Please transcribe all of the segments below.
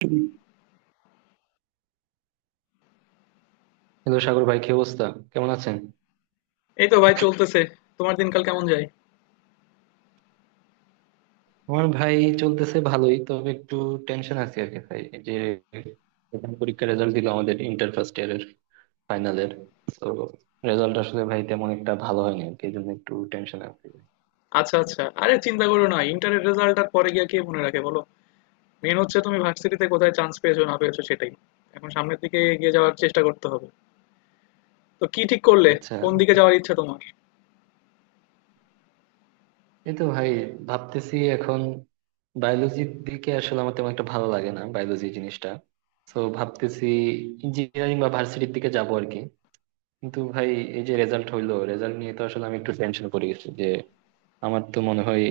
Hello. Sagar ভাই, কি অবস্থা? কেমন আছেন? এই তো ভাই চলতেছে। তোমার দিনকাল কেমন যায়? আমার ভাই চলতেছে ভালোই, তবে একটু টেনশন আছে আর কি ভাই। এই যে প্রথম পরীক্ষার রেজাল্ট দিল আমাদের ইন্টার ফার্স্ট ইয়ারের ফাইনালের, তো রেজাল্ট আসলে ভাই তেমন একটা ভালো হয়নি আর কি, এই জন্য একটু টেনশন আছে। আচ্ছা আচ্ছা, আরে চিন্তা করো না, ইন্টারের রেজাল্ট আর পরে গিয়ে কে মনে রাখে বলো। মেন হচ্ছে তুমি ভার্সিটিতে কোথায় চান্স পেয়েছো না পেয়েছো সেটাই। এখন সামনের দিকে এগিয়ে যাওয়ার চেষ্টা করতে হবে। তো কি ঠিক করলে, আচ্ছা, কোন দিকে যাওয়ার ইচ্ছা তোমার? এই তো ভাই ভাবতেছি এখন বায়োলজির দিকে, আসলে আমার তেমন একটা ভালো লাগে না বায়োলজি জিনিসটা। তো ভাবতেছি ইঞ্জিনিয়ারিং বা ভার্সিটির দিকে যাবো আর কি। কিন্তু ভাই, এই যে রেজাল্ট হইলো, রেজাল্ট নিয়ে তো আসলে আমি একটু টেনশন করে গেছি যে আমার তো মনে হয়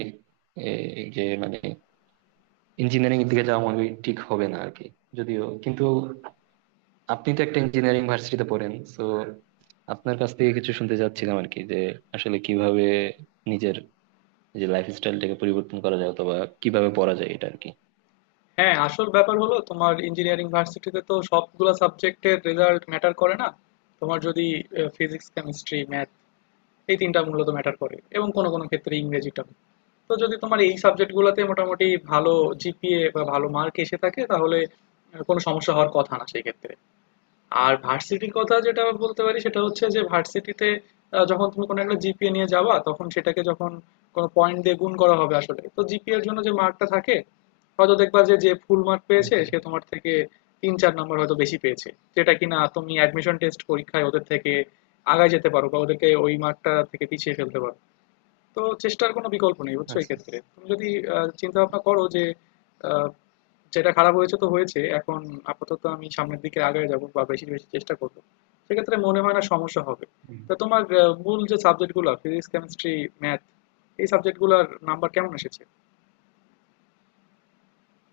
এই যে মানে ইঞ্জিনিয়ারিং এর দিকে যাওয়া মনে হয় ঠিক হবে না আর কি। যদিও কিন্তু আপনি তো একটা ইঞ্জিনিয়ারিং ভার্সিটিতে পড়েন, তো আপনার কাছ থেকে কিছু শুনতে চাচ্ছিলাম আর কি যে আসলে কিভাবে নিজের যে লাইফ স্টাইলটাকে পরিবর্তন করা যায়, অথবা কিভাবে পড়া যায় এটা আর কি। হ্যাঁ, আসল ব্যাপার হলো তোমার ইঞ্জিনিয়ারিং ভার্সিটিতে তো সবগুলা সাবজেক্টের রেজাল্ট ম্যাটার করে না। তোমার যদি ফিজিক্স কেমিস্ট্রি ম্যাথ এই তিনটা মূলত ম্যাটার করে, এবং কোনো কোনো ক্ষেত্রে ইংরেজিটাও। তো যদি তোমার এই সাবজেক্টগুলোতে মোটামুটি ভালো জিপিএ বা ভালো মার্ক এসে থাকে তাহলে কোনো সমস্যা হওয়ার কথা না সেই ক্ষেত্রে। আর ভার্সিটির কথা যেটা বলতে পারি সেটা হচ্ছে যে ভার্সিটিতে যখন তুমি কোনো একটা জিপিএ নিয়ে যাবা তখন সেটাকে যখন কোনো পয়েন্ট দিয়ে গুণ করা হবে, আসলে তো জিপিএ এর জন্য যে মার্কটা থাকে, হয়তো দেখবা যে যে ফুল মার্ক হুম, পেয়েছে হুম। সে তোমার থেকে 3-4 নম্বর হয়তো বেশি পেয়েছে, যেটা কিনা তুমি অ্যাডমিশন টেস্ট পরীক্ষায় ওদের থেকে আগায় যেতে পারো বা ওদেরকে ওই মার্কটা থেকে পিছিয়ে ফেলতে পারো। তো চেষ্টার কোনো বিকল্প নেই, বুঝছো, এই আচ্ছা। ক্ষেত্রে তুমি যদি চিন্তা ভাবনা করো যে আহ, যেটা খারাপ হয়েছে তো হয়েছে। এখন আপাতত আমি সামনের দিকে আগায় যাবো বা বেশি বেশি চেষ্টা করবো। সেক্ষেত্রে মনে হয় না সমস্যা হবে। তা তোমার মূল যে সাবজেক্ট গুলা, ফিজিক্স, কেমিস্ট্রি, ম্যাথ, এই সাবজেক্ট গুলার নাম্বার কেমন এসেছে?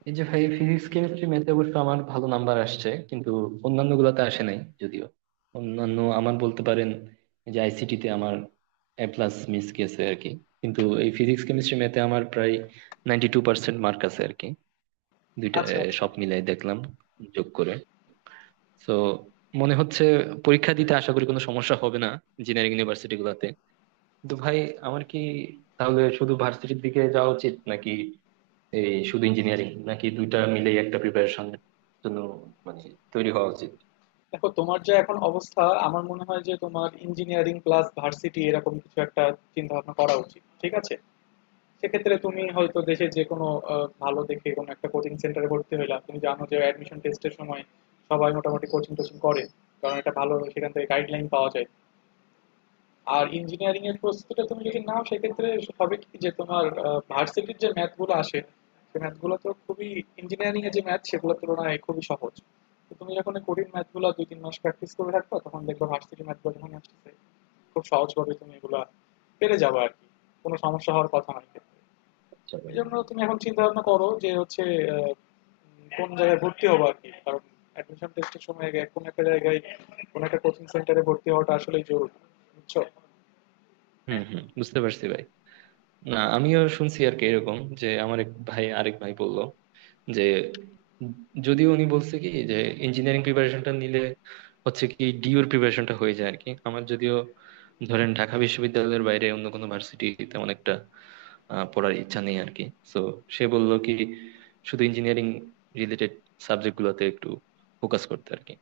এই যে ভাই, ফিজিক্স কেমিস্ট্রি ম্যাথে অবশ্য আমার ভালো নাম্বার আসছে, কিন্তু অন্যান্য গুলাতে আসে নাই। যদিও অন্যান্য আমার বলতে পারেন যে আইসিটি তে আমার এ প্লাস মিস গেছে আর কি। কিন্তু এই ফিজিক্স কেমিস্ট্রি ম্যাথে আমার প্রায় 92% মার্ক আছে আর কি, দুইটা আচ্ছা, এ, আচ্ছা। সব মিলাই দেখলাম যোগ করে। তো মনে হচ্ছে পরীক্ষা দিতে আশা করি কোনো সমস্যা হবে না ইঞ্জিনিয়ারিং ইউনিভার্সিটি গুলাতে। কিন্তু ভাই, আমার কি তাহলে শুধু ভার্সিটির দিকে যাওয়া উচিত, নাকি এই শুধু ইঞ্জিনিয়ারিং, নাকি দুইটা মিলেই একটা প্রিপারেশন জন্য মানে তৈরি হওয়া উচিত? দেখো, তোমার যা এখন অবস্থা আমার মনে হয় যে তোমার ইঞ্জিনিয়ারিং প্লাস ভার্সিটি এরকম কিছু একটা চিন্তা ভাবনা করা উচিত। ঠিক আছে? সেক্ষেত্রে তুমি হয়তো দেশের যে কোনো আ ভালো দেখে কোনো একটা কোচিং সেন্টারে ভর্তি হইলা। তুমি জানো যে অ্যাডমিশন টেস্টের সময় সবাই মোটামুটি কোচিং-টোচিং করে। কারণ একটা ভালো সেখান থেকে গাইডলাইন পাওয়া যায়। আর ইঞ্জিনিয়ারিং এর প্রস্তুতিটা তুমি যদি নাও সেক্ষেত্রে হবে কি যে তোমার ভার্সিটির যে ম্যাথ গুলো আসে, সেই ম্যাথ গুলো তো খুবই ইঞ্জিনিয়ারিং এর যে ম্যাথ সেগুলোর তুলনায় খুবই সহজ। তো তুমি যখন এই কঠিন ম্যাথ গুলা ২-৩ মাস প্র্যাকটিস করে রাখবা তখন দেখবা ভার্সিটির ম্যাথ গুলো যখন আসতেছে খুব সহজভাবে তুমি এগুলা পেরে যাবা আরকি। কোনো সমস্যা হওয়ার কথা না এক্ষেত্রে। সবার? এই জন্য তুমি এখন চিন্তা ভাবনা আচ্ছা। করো যে হচ্ছে আহ, কোন জায়গায় ভর্তি হবো আর কি, কারণ অ্যাডমিশন টেস্টের সময় আগে কোনো একটা জায়গায় কোনো একটা কোচিং সেন্টারে ভর্তি হওয়াটা আসলেই জরুরি, বুঝছো। হুম হুম বুঝতে পারছি ভাই। না, আমিও শুনছি আর কি এরকম, যে আমার এক ভাই, আরেক ভাই বলল যে, যদিও উনি বলছে কি যে ইঞ্জিনিয়ারিং প্রিপারেশনটা নিলে হচ্ছে কি ডিউর প্রিপারেশনটা হয়ে যায় আর কি। আমার যদিও ধরেন ঢাকা বিশ্ববিদ্যালয়ের বাইরে অন্য কোনো ভার্সিটি তেমন একটা পড়ার ইচ্ছা নেই আর কি। তো সে বলল কি শুধু ইঞ্জিনিয়ারিং রিলেটেড সাবজেক্ট গুলোতে একটু ফোকাস করতে আর কি।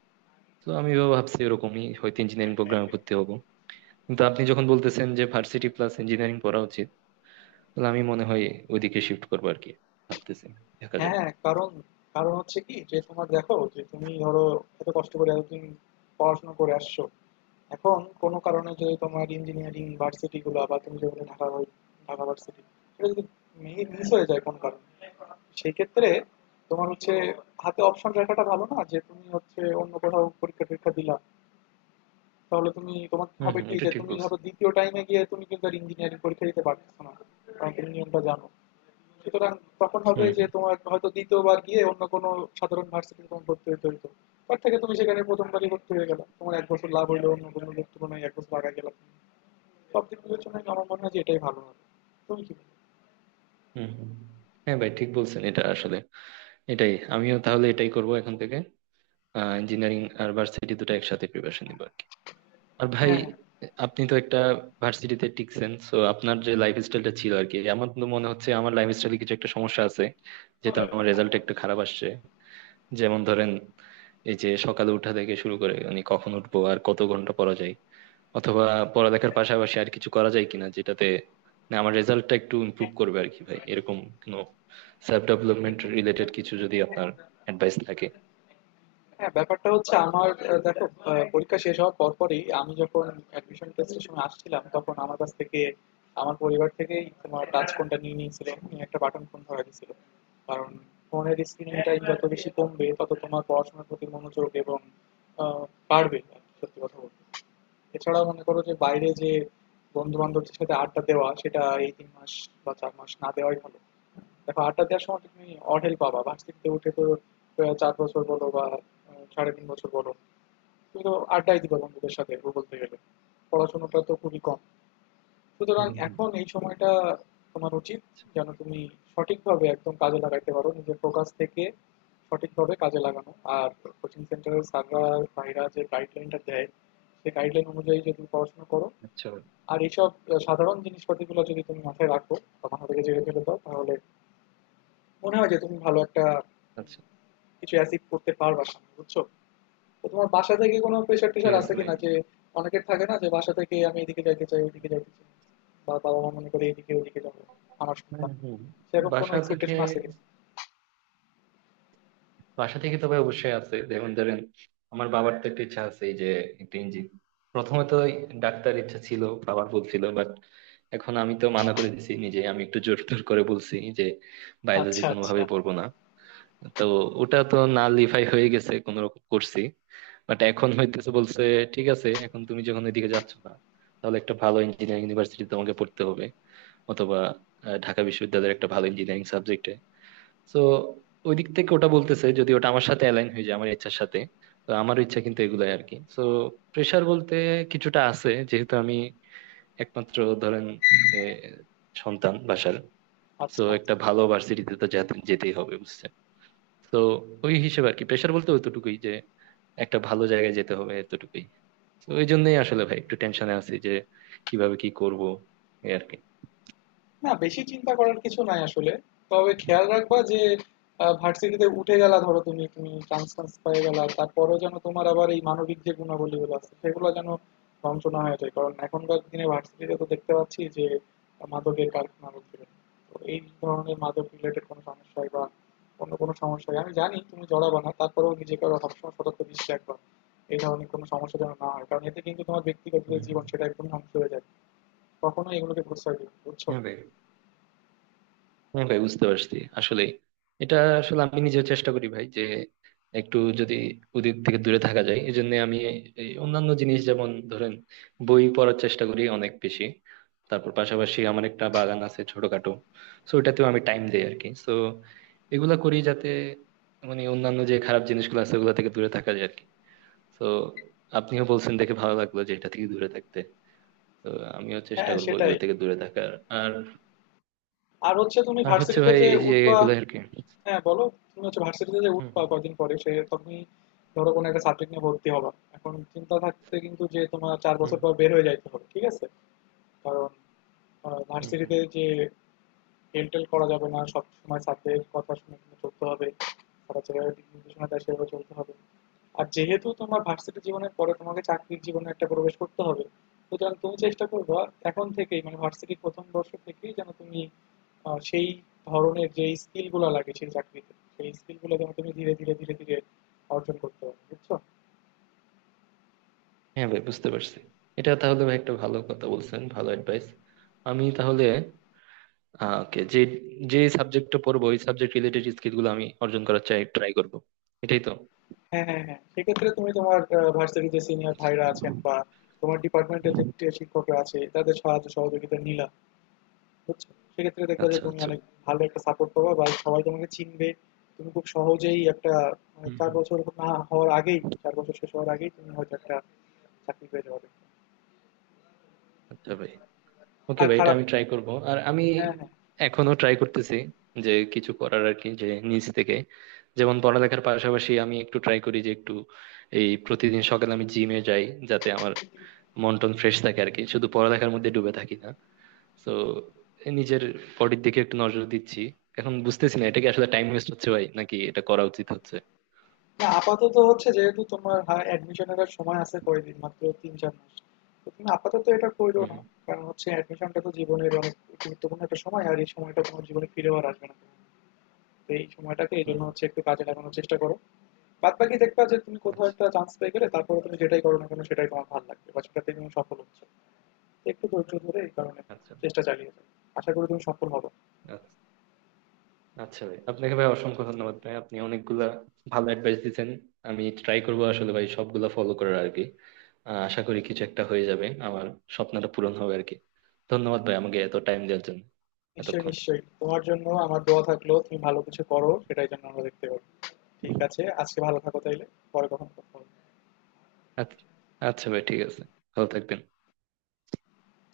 তো আমি ভাবছি এরকমই, হয়তো ইঞ্জিনিয়ারিং প্রোগ্রামে ভর্তি হবো। কিন্তু আপনি যখন বলতেছেন যে ভার্সিটি প্লাস ইঞ্জিনিয়ারিং পড়া উচিত, তাহলে আমি মনে হয় ওইদিকে শিফট করবো আর কি, ভাবতেছি, দেখা যাক। হ্যাঁ, কারণ, কারণ হচ্ছে কি যে তোমার দেখো যে তুমি ধরো এত কষ্ট করে এতদিন পড়াশোনা করে আসছো, এখন কোনো কারণে যদি তোমার ইঞ্জিনিয়ারিং ভার্সিটি গুলো বা তুমি যেগুলো ঢাকা ভার্সিটি, সেটা যদি মিস হয়ে যায় কোনো কারণে, সেই ক্ষেত্রে তোমার হচ্ছে হাতে অপশন রাখাটা ভালো না যে তুমি হচ্ছে অন্য কোথাও পরীক্ষা টরীক্ষা দিলা। তাহলে তুমি তোমার হম হবে হম কি এটা যে ঠিক তুমি বলছেন। ধরো দ্বিতীয় টাইমে গিয়ে তুমি কিন্তু আর ইঞ্জিনিয়ারিং পরীক্ষা দিতে পারতেছো না, কারণ তুমি নিয়মটা জানো। সুতরাং তখন হবে হুম যে হুম তোমার হয়তো দ্বিতীয়বার গিয়ে অন্য কোনো সাধারণ ভার্সিটিতে তোমার ভর্তি হতে হইতো। তার থেকে তুমি সেখানে প্রথমবারই ভর্তি হয়ে গেলা, তোমার 1 বছর লাভ হলো, অন্য কোনো লোক তুলনায় 1 বছর লাগা গেল। সব দিক বিবেচনায় আমার মনে হয় যে এটাই ভালো হবে। তুমি কি বলো? হুম হুম। হ্যাঁ ভাই, ঠিক বলছেন, এটা আসলে এটাই। আমিও তাহলে এটাই করব এখন থেকে, ইঞ্জিনিয়ারিং আর ভার্সিটি দুটো একসাথে প্রিপারেশন নিবো আর কি। আর ভাই, হ্যাঁ আপনি তো একটা ভার্সিটিতে টিকছেন, সো আপনার যে লাইফ স্টাইলটা ছিল আর কি, আমার তো মনে হচ্ছে আমার লাইফ স্টাইলে কিছু একটা সমস্যা আছে, যেটা আমার রেজাল্ট একটু খারাপ আসছে। যেমন ধরেন এই যে সকালে উঠা থেকে শুরু করে মানে কখন উঠবো আর কত ঘন্টা পড়া যায়, অথবা পড়ালেখার পাশাপাশি আর কিছু করা যায় কিনা, যেটাতে না আমার রেজাল্টটা একটু ইমপ্রুভ করবে আর কি ভাই, এরকম কোনো সেলফ ডেভেলপমেন্ট রিলেটেড কিছু যদি আপনার অ্যাডভাইস থাকে। হ্যাঁ, ব্যাপারটা হচ্ছে আমার, দেখো, পরীক্ষা শেষ হওয়ার পরপরই আমি যখন অ্যাডমিশন টেস্টের সময় আসছিলাম তখন আমার কাছ থেকে, আমার পরিবার থেকেই তোমার টাচ ফোনটা নিয়ে নিয়েছিল, নিয়ে একটা বাটন ফোন ধরা দিয়েছিল। কারণ ফোনের স্ক্রিন টাইম যত বেশি কমবে তত তোমার পড়াশোনার প্রতি মনোযোগ এবং আহ, বাড়বে আর কি, সত্যি কথা বলতে। এছাড়াও মনে করো যে বাইরে যে বন্ধু-বান্ধবদের সাথে আড্ডা দেওয়া সেটা এই 3 মাস বা 4 মাস না দেওয়াই ভালো। দেখো, আড্ডা দেওয়ার সময় তুমি অঢেল পাবা। ভার্সিটিতে উঠে তো 4 বছর বলো বা সাড়ে 3 বছর বলো, তুমি তো আড্ডাই দিবা বন্ধুদের সাথে বলতে গেলে। পড়াশোনাটা তো খুবই কম। সুতরাং হুম, হুম। এখন এই সময়টা তোমার উচিত যেন তুমি সঠিকভাবে একদম কাজে লাগাইতে পারো, নিজের ফোকাস থেকে সঠিকভাবে কাজে লাগানো। আর কোচিং সেন্টারের স্যাররা, ভাইরা যে গাইডলাইনটা দেয় সেই গাইডলাইন অনুযায়ী যদি পড়াশোনা করো আচ্ছা আর এইসব সাধারণ জিনিসপাতিগুলো যদি তুমি মাথায় রাখো বা মাথা থেকে জেনে ফেলে দাও, তাহলে মনে হয় যে তুমি ভালো একটা আচ্ছা। কিছু অ্যাচিভ করতে পারবা সামনে, বুঝছো। তো তোমার বাসা থেকে কোনো প্রেশার ঠিক টেশার আছে আছে ভাই। কিনা, যে অনেকের থাকে না, যে বাসা থেকে আমি এদিকে যাইতে চাই ওইদিকে যাইতে চাই, বা বাবা মা মনে করে এদিকে ওইদিকে যাবো আমার হুম, সন্তান, হুম। সেরকম কোনো বাসা থেকে, এক্সপেকটেশন আছে কিনা? বাসা থেকে তো ভাই অবশ্যই আছে। যেমন ধরেন আমার বাবার তো একটা ইচ্ছা আছে, এই যে একটা ইঞ্জিন, প্রথমে তো ডাক্তার ইচ্ছা ছিল বাবার, বলছিল, বাট এখন আমি তো মানা করে দিছি নিজে, আমি একটু জোর টোর করে বলছি যে বায়োলজি আচ্ছা কোনোভাবে আচ্ছা। পড়বো না। তো ওটা তো না লিফাই হয়ে গেছে কোনো রকম করছি। বাট এখন হইতেছে বলছে ঠিক আছে, এখন তুমি যখন ওইদিকে যাচ্ছ না, তাহলে একটা ভালো ইঞ্জিনিয়ারিং ইউনিভার্সিটি তোমাকে পড়তে হবে, অথবা ঢাকা বিশ্ববিদ্যালয়ের একটা ভালো ইঞ্জিনিয়ারিং সাবজেক্টে। তো ওই দিক থেকে ওটা বলতেছে, যদি ওটা আমার সাথে অ্যালাইন হয়ে যায় আমার ইচ্ছার সাথে, তো আমার ইচ্ছা কিন্তু এগুলাই আর কি। তো প্রেসার বলতে কিছুটা আছে, যেহেতু আমি একমাত্র ধরেন এ, সন্তান বাসার, তো আচ্ছা আচ্ছা, একটা ভালো ভার্সিটিতে তো যেতে যেতেই হবে বুঝছেন। তো ওই হিসেবে আর কি, প্রেসার বলতে ওইটুকুই, যে একটা ভালো জায়গায় যেতে হবে এতটুকুই। তো ওই জন্যই আসলে ভাই একটু টেনশনে আছি যে কিভাবে কি করব, এই আর কি। না, বেশি চিন্তা করার কিছু নাই আসলে। তবে খেয়াল রাখবা যে ভার্সিটিতে উঠে গেলা, ধরো তুমি তুমি চান্স টান্স পেয়ে গেলা, তারপরেও যেন তোমার আবার এই মানবিক যে গুণাবলীগুলো আছে সেগুলো যেন ধ্বংস না হয়ে যায়। কারণ এখনকার দিনে ভার্সিটিতে তো দেখতে পাচ্ছি যে মাদকের কারখানা হচ্ছে। তো এই ধরনের মাদক রিলেটেড কোনো সমস্যায় বা অন্য কোনো সমস্যায় আমি জানি তুমি জড়াবা না, তারপরেও নিজেকে আরো সবসময় সতর্ক দৃষ্টি রাখবা এই ধরনের কোনো সমস্যা যেন না হয়। কারণ এতে কিন্তু তোমার ব্যক্তিগত যে হুম। জীবন সেটা একদম ধ্বংস হয়ে যায়। কখনোই এগুলোকে প্রশ্রয় দিবে না, বুঝছো। হ্যাঁ ভাই, হ্যাঁ ভাই বুঝতে পারছি। আসলে এটা, আসলে আমি নিজেও চেষ্টা করি ভাই যে একটু যদি ওদের থেকে দূরে থাকা যায়, এই জন্য আমি এই অন্যান্য জিনিস, যেমন ধরেন বই পড়ার চেষ্টা করি অনেক বেশি। তারপর পাশাপাশি আমার একটা বাগান আছে ছোটখাটো, সো ওটাতেও আমি টাইম দেই আর কি। সো এগুলা করি যাতে মানে অন্যান্য যে খারাপ জিনিসগুলো আছে ওগুলা থেকে দূরে থাকা যায় আর কি। তো আপনিও বলছেন দেখে ভালো লাগলো, যে এটা থেকে দূরে থাকতে, তো আমিও চেষ্টা হ্যাঁ, করবো সেটাই। এগুলা থেকে দূরে থাকার। আর, আর হচ্ছে তুমি আর হচ্ছে ভার্সিটিতে ভাই যে এই যে উঠবা, এগুলো আর কি। হ্যাঁ, বলো? তুমি হচ্ছে ভার্সিটিতে যে উঠবা হম। কয়দিন পরে, সে তুমি ধরো কোনো একটা সাবজেক্ট নিয়ে ভর্তি হবা। এখন চিন্তা থাকতে কিন্তু যে তোমার ৪ হুম বছর পর বের হয়ে যাইতে হবে। ঠিক আছে? কারণ হুম হুম ভার্সিটিতে যে হেলটেল করা যাবে না, সবসময় স্যারদের কথা শুনে কিন্তু চলতে হবে, স্যাররা যেভাবে দিক নির্দেশনা দেয় সেভাবে চলতে হবে। আর যেহেতু তোমার ভার্সিটি জীবনের পরে তোমাকে চাকরির জীবনে একটা প্রবেশ করতে হবে, সুতরাং তুমি চেষ্টা করবা এখন থেকেই, মানে ভার্সিটির প্রথম বর্ষ থেকেই যেন তুমি সেই ধরনের যে স্কিলগুলো লাগে সেই চাকরিতে, সেই স্কিলগুলো যেন তুমি ধীরে ধীরে ধীরে ধীরে অর্জন করতে পারো, বুঝছো। হ্যাঁ ভাই বুঝতে পারছি। এটা তাহলে ভাই একটা ভালো কথা বলছেন, ভালো অ্যাডভাইস। আমি তাহলে ওকে, যে যে সাবজেক্টটা পড়বো ওই সাবজেক্ট রিলেটেড স্কিল গুলো আমি অর্জন করার চাই, ট্রাই করব এটাই তো। হ্যাঁ হ্যাঁ হ্যাঁ, সেক্ষেত্রে তুমি তোমার ভার্সিটির যে সিনিয়র আচ্ছা ভাইরা আছেন বা তোমার ডিপার্টমেন্টের যে শিক্ষকরা আছে তাদের সাহায্য সহযোগিতা নিলা, বুঝছো, সেক্ষেত্রে দেখবা যে আচ্ছা তুমি আচ্ছা। অনেক ভালো একটা সাপোর্ট পাবা বা সবাই তোমাকে চিনবে, তুমি খুব সহজেই একটা মানে হুম চার হুম। বছর না হওয়ার আগেই, 4 বছর শেষ হওয়ার আগেই তুমি হয়তো একটা চাকরি পেয়ে যাবে। আচ্ছা ভাই, ওকে আর ভাই, এটা খারাপ, আমি ট্রাই করব। আর আমি হ্যাঁ হ্যাঁ, এখনো ট্রাই করতেছি যে কিছু করার আর কি, যে নিজ থেকে। যেমন পড়ালেখার পাশাপাশি আমি একটু ট্রাই করি যে একটু এই প্রতিদিন সকালে আমি জিমে যাই, যাতে আমার মন টন ফ্রেশ থাকে আর কি, শুধু পড়ালেখার মধ্যে ডুবে থাকি না। তো নিজের বডির দিকে একটু নজর দিচ্ছি। এখন বুঝতেছি না এটা কি আসলে টাইম ওয়েস্ট হচ্ছে ভাই, নাকি এটা করা উচিত হচ্ছে। না, আপাতত হচ্ছে যেহেতু তোমার অ্যাডমিশনের সময় আছে কয়দিন, মাত্র 3-4 মাস, তো তুমি আপাতত এটা করো হুম না। কারণ হচ্ছে অ্যাডমিশনটা তো জীবনের অনেক গুরুত্বপূর্ণ একটা সময় আর এই সময়টা তোমার জীবনে ফিরে আর আসবে না। তো এই সময়টাকে এই হুম জন্য হুম। হচ্ছে একটু কাজে লাগানোর চেষ্টা করো। বাদবাকি দেখবা যে তুমি কোথাও আচ্ছা একটা চান্স পেয়ে গেলে তারপরে তুমি যেটাই করো না কেন সেটাই তোমার ভালো লাগবে বা সেটাতে তুমি সফল হচ্ছে। একটু ধৈর্য ধরে এই কারণে আচ্ছা চেষ্টা চালিয়ে যাও, আশা করি তুমি সফল হবে। আচ্ছা। আচ্ছা ভাই, আপনাকে ভাই অসংখ্য ধন্যবাদ ভাই, আপনি অনেকগুলা ভালো অ্যাডভাইস দিচ্ছেন। আমি ট্রাই করবো আসলে ভাই সবগুলা ফলো করার আর কি। আশা করি কিছু একটা হয়ে যাবে, আমার স্বপ্নটা পূরণ হবে আর কি। ধন্যবাদ ভাই আমাকে এত টাইম দেওয়ার জন্য নিশ্চয়ই এতক্ষণ। নিশ্চয়ই, তোমার জন্য আমার দোয়া থাকলো, তুমি ভালো কিছু করো সেটাই জন্য আমরা দেখতে পাবো। ঠিক আছে, আজকে ভালো থাকো তাইলে, পরে কখন কথা হবে। আচ্ছা। আচ্ছা ভাই ঠিক আছে, ভালো থাকবেন।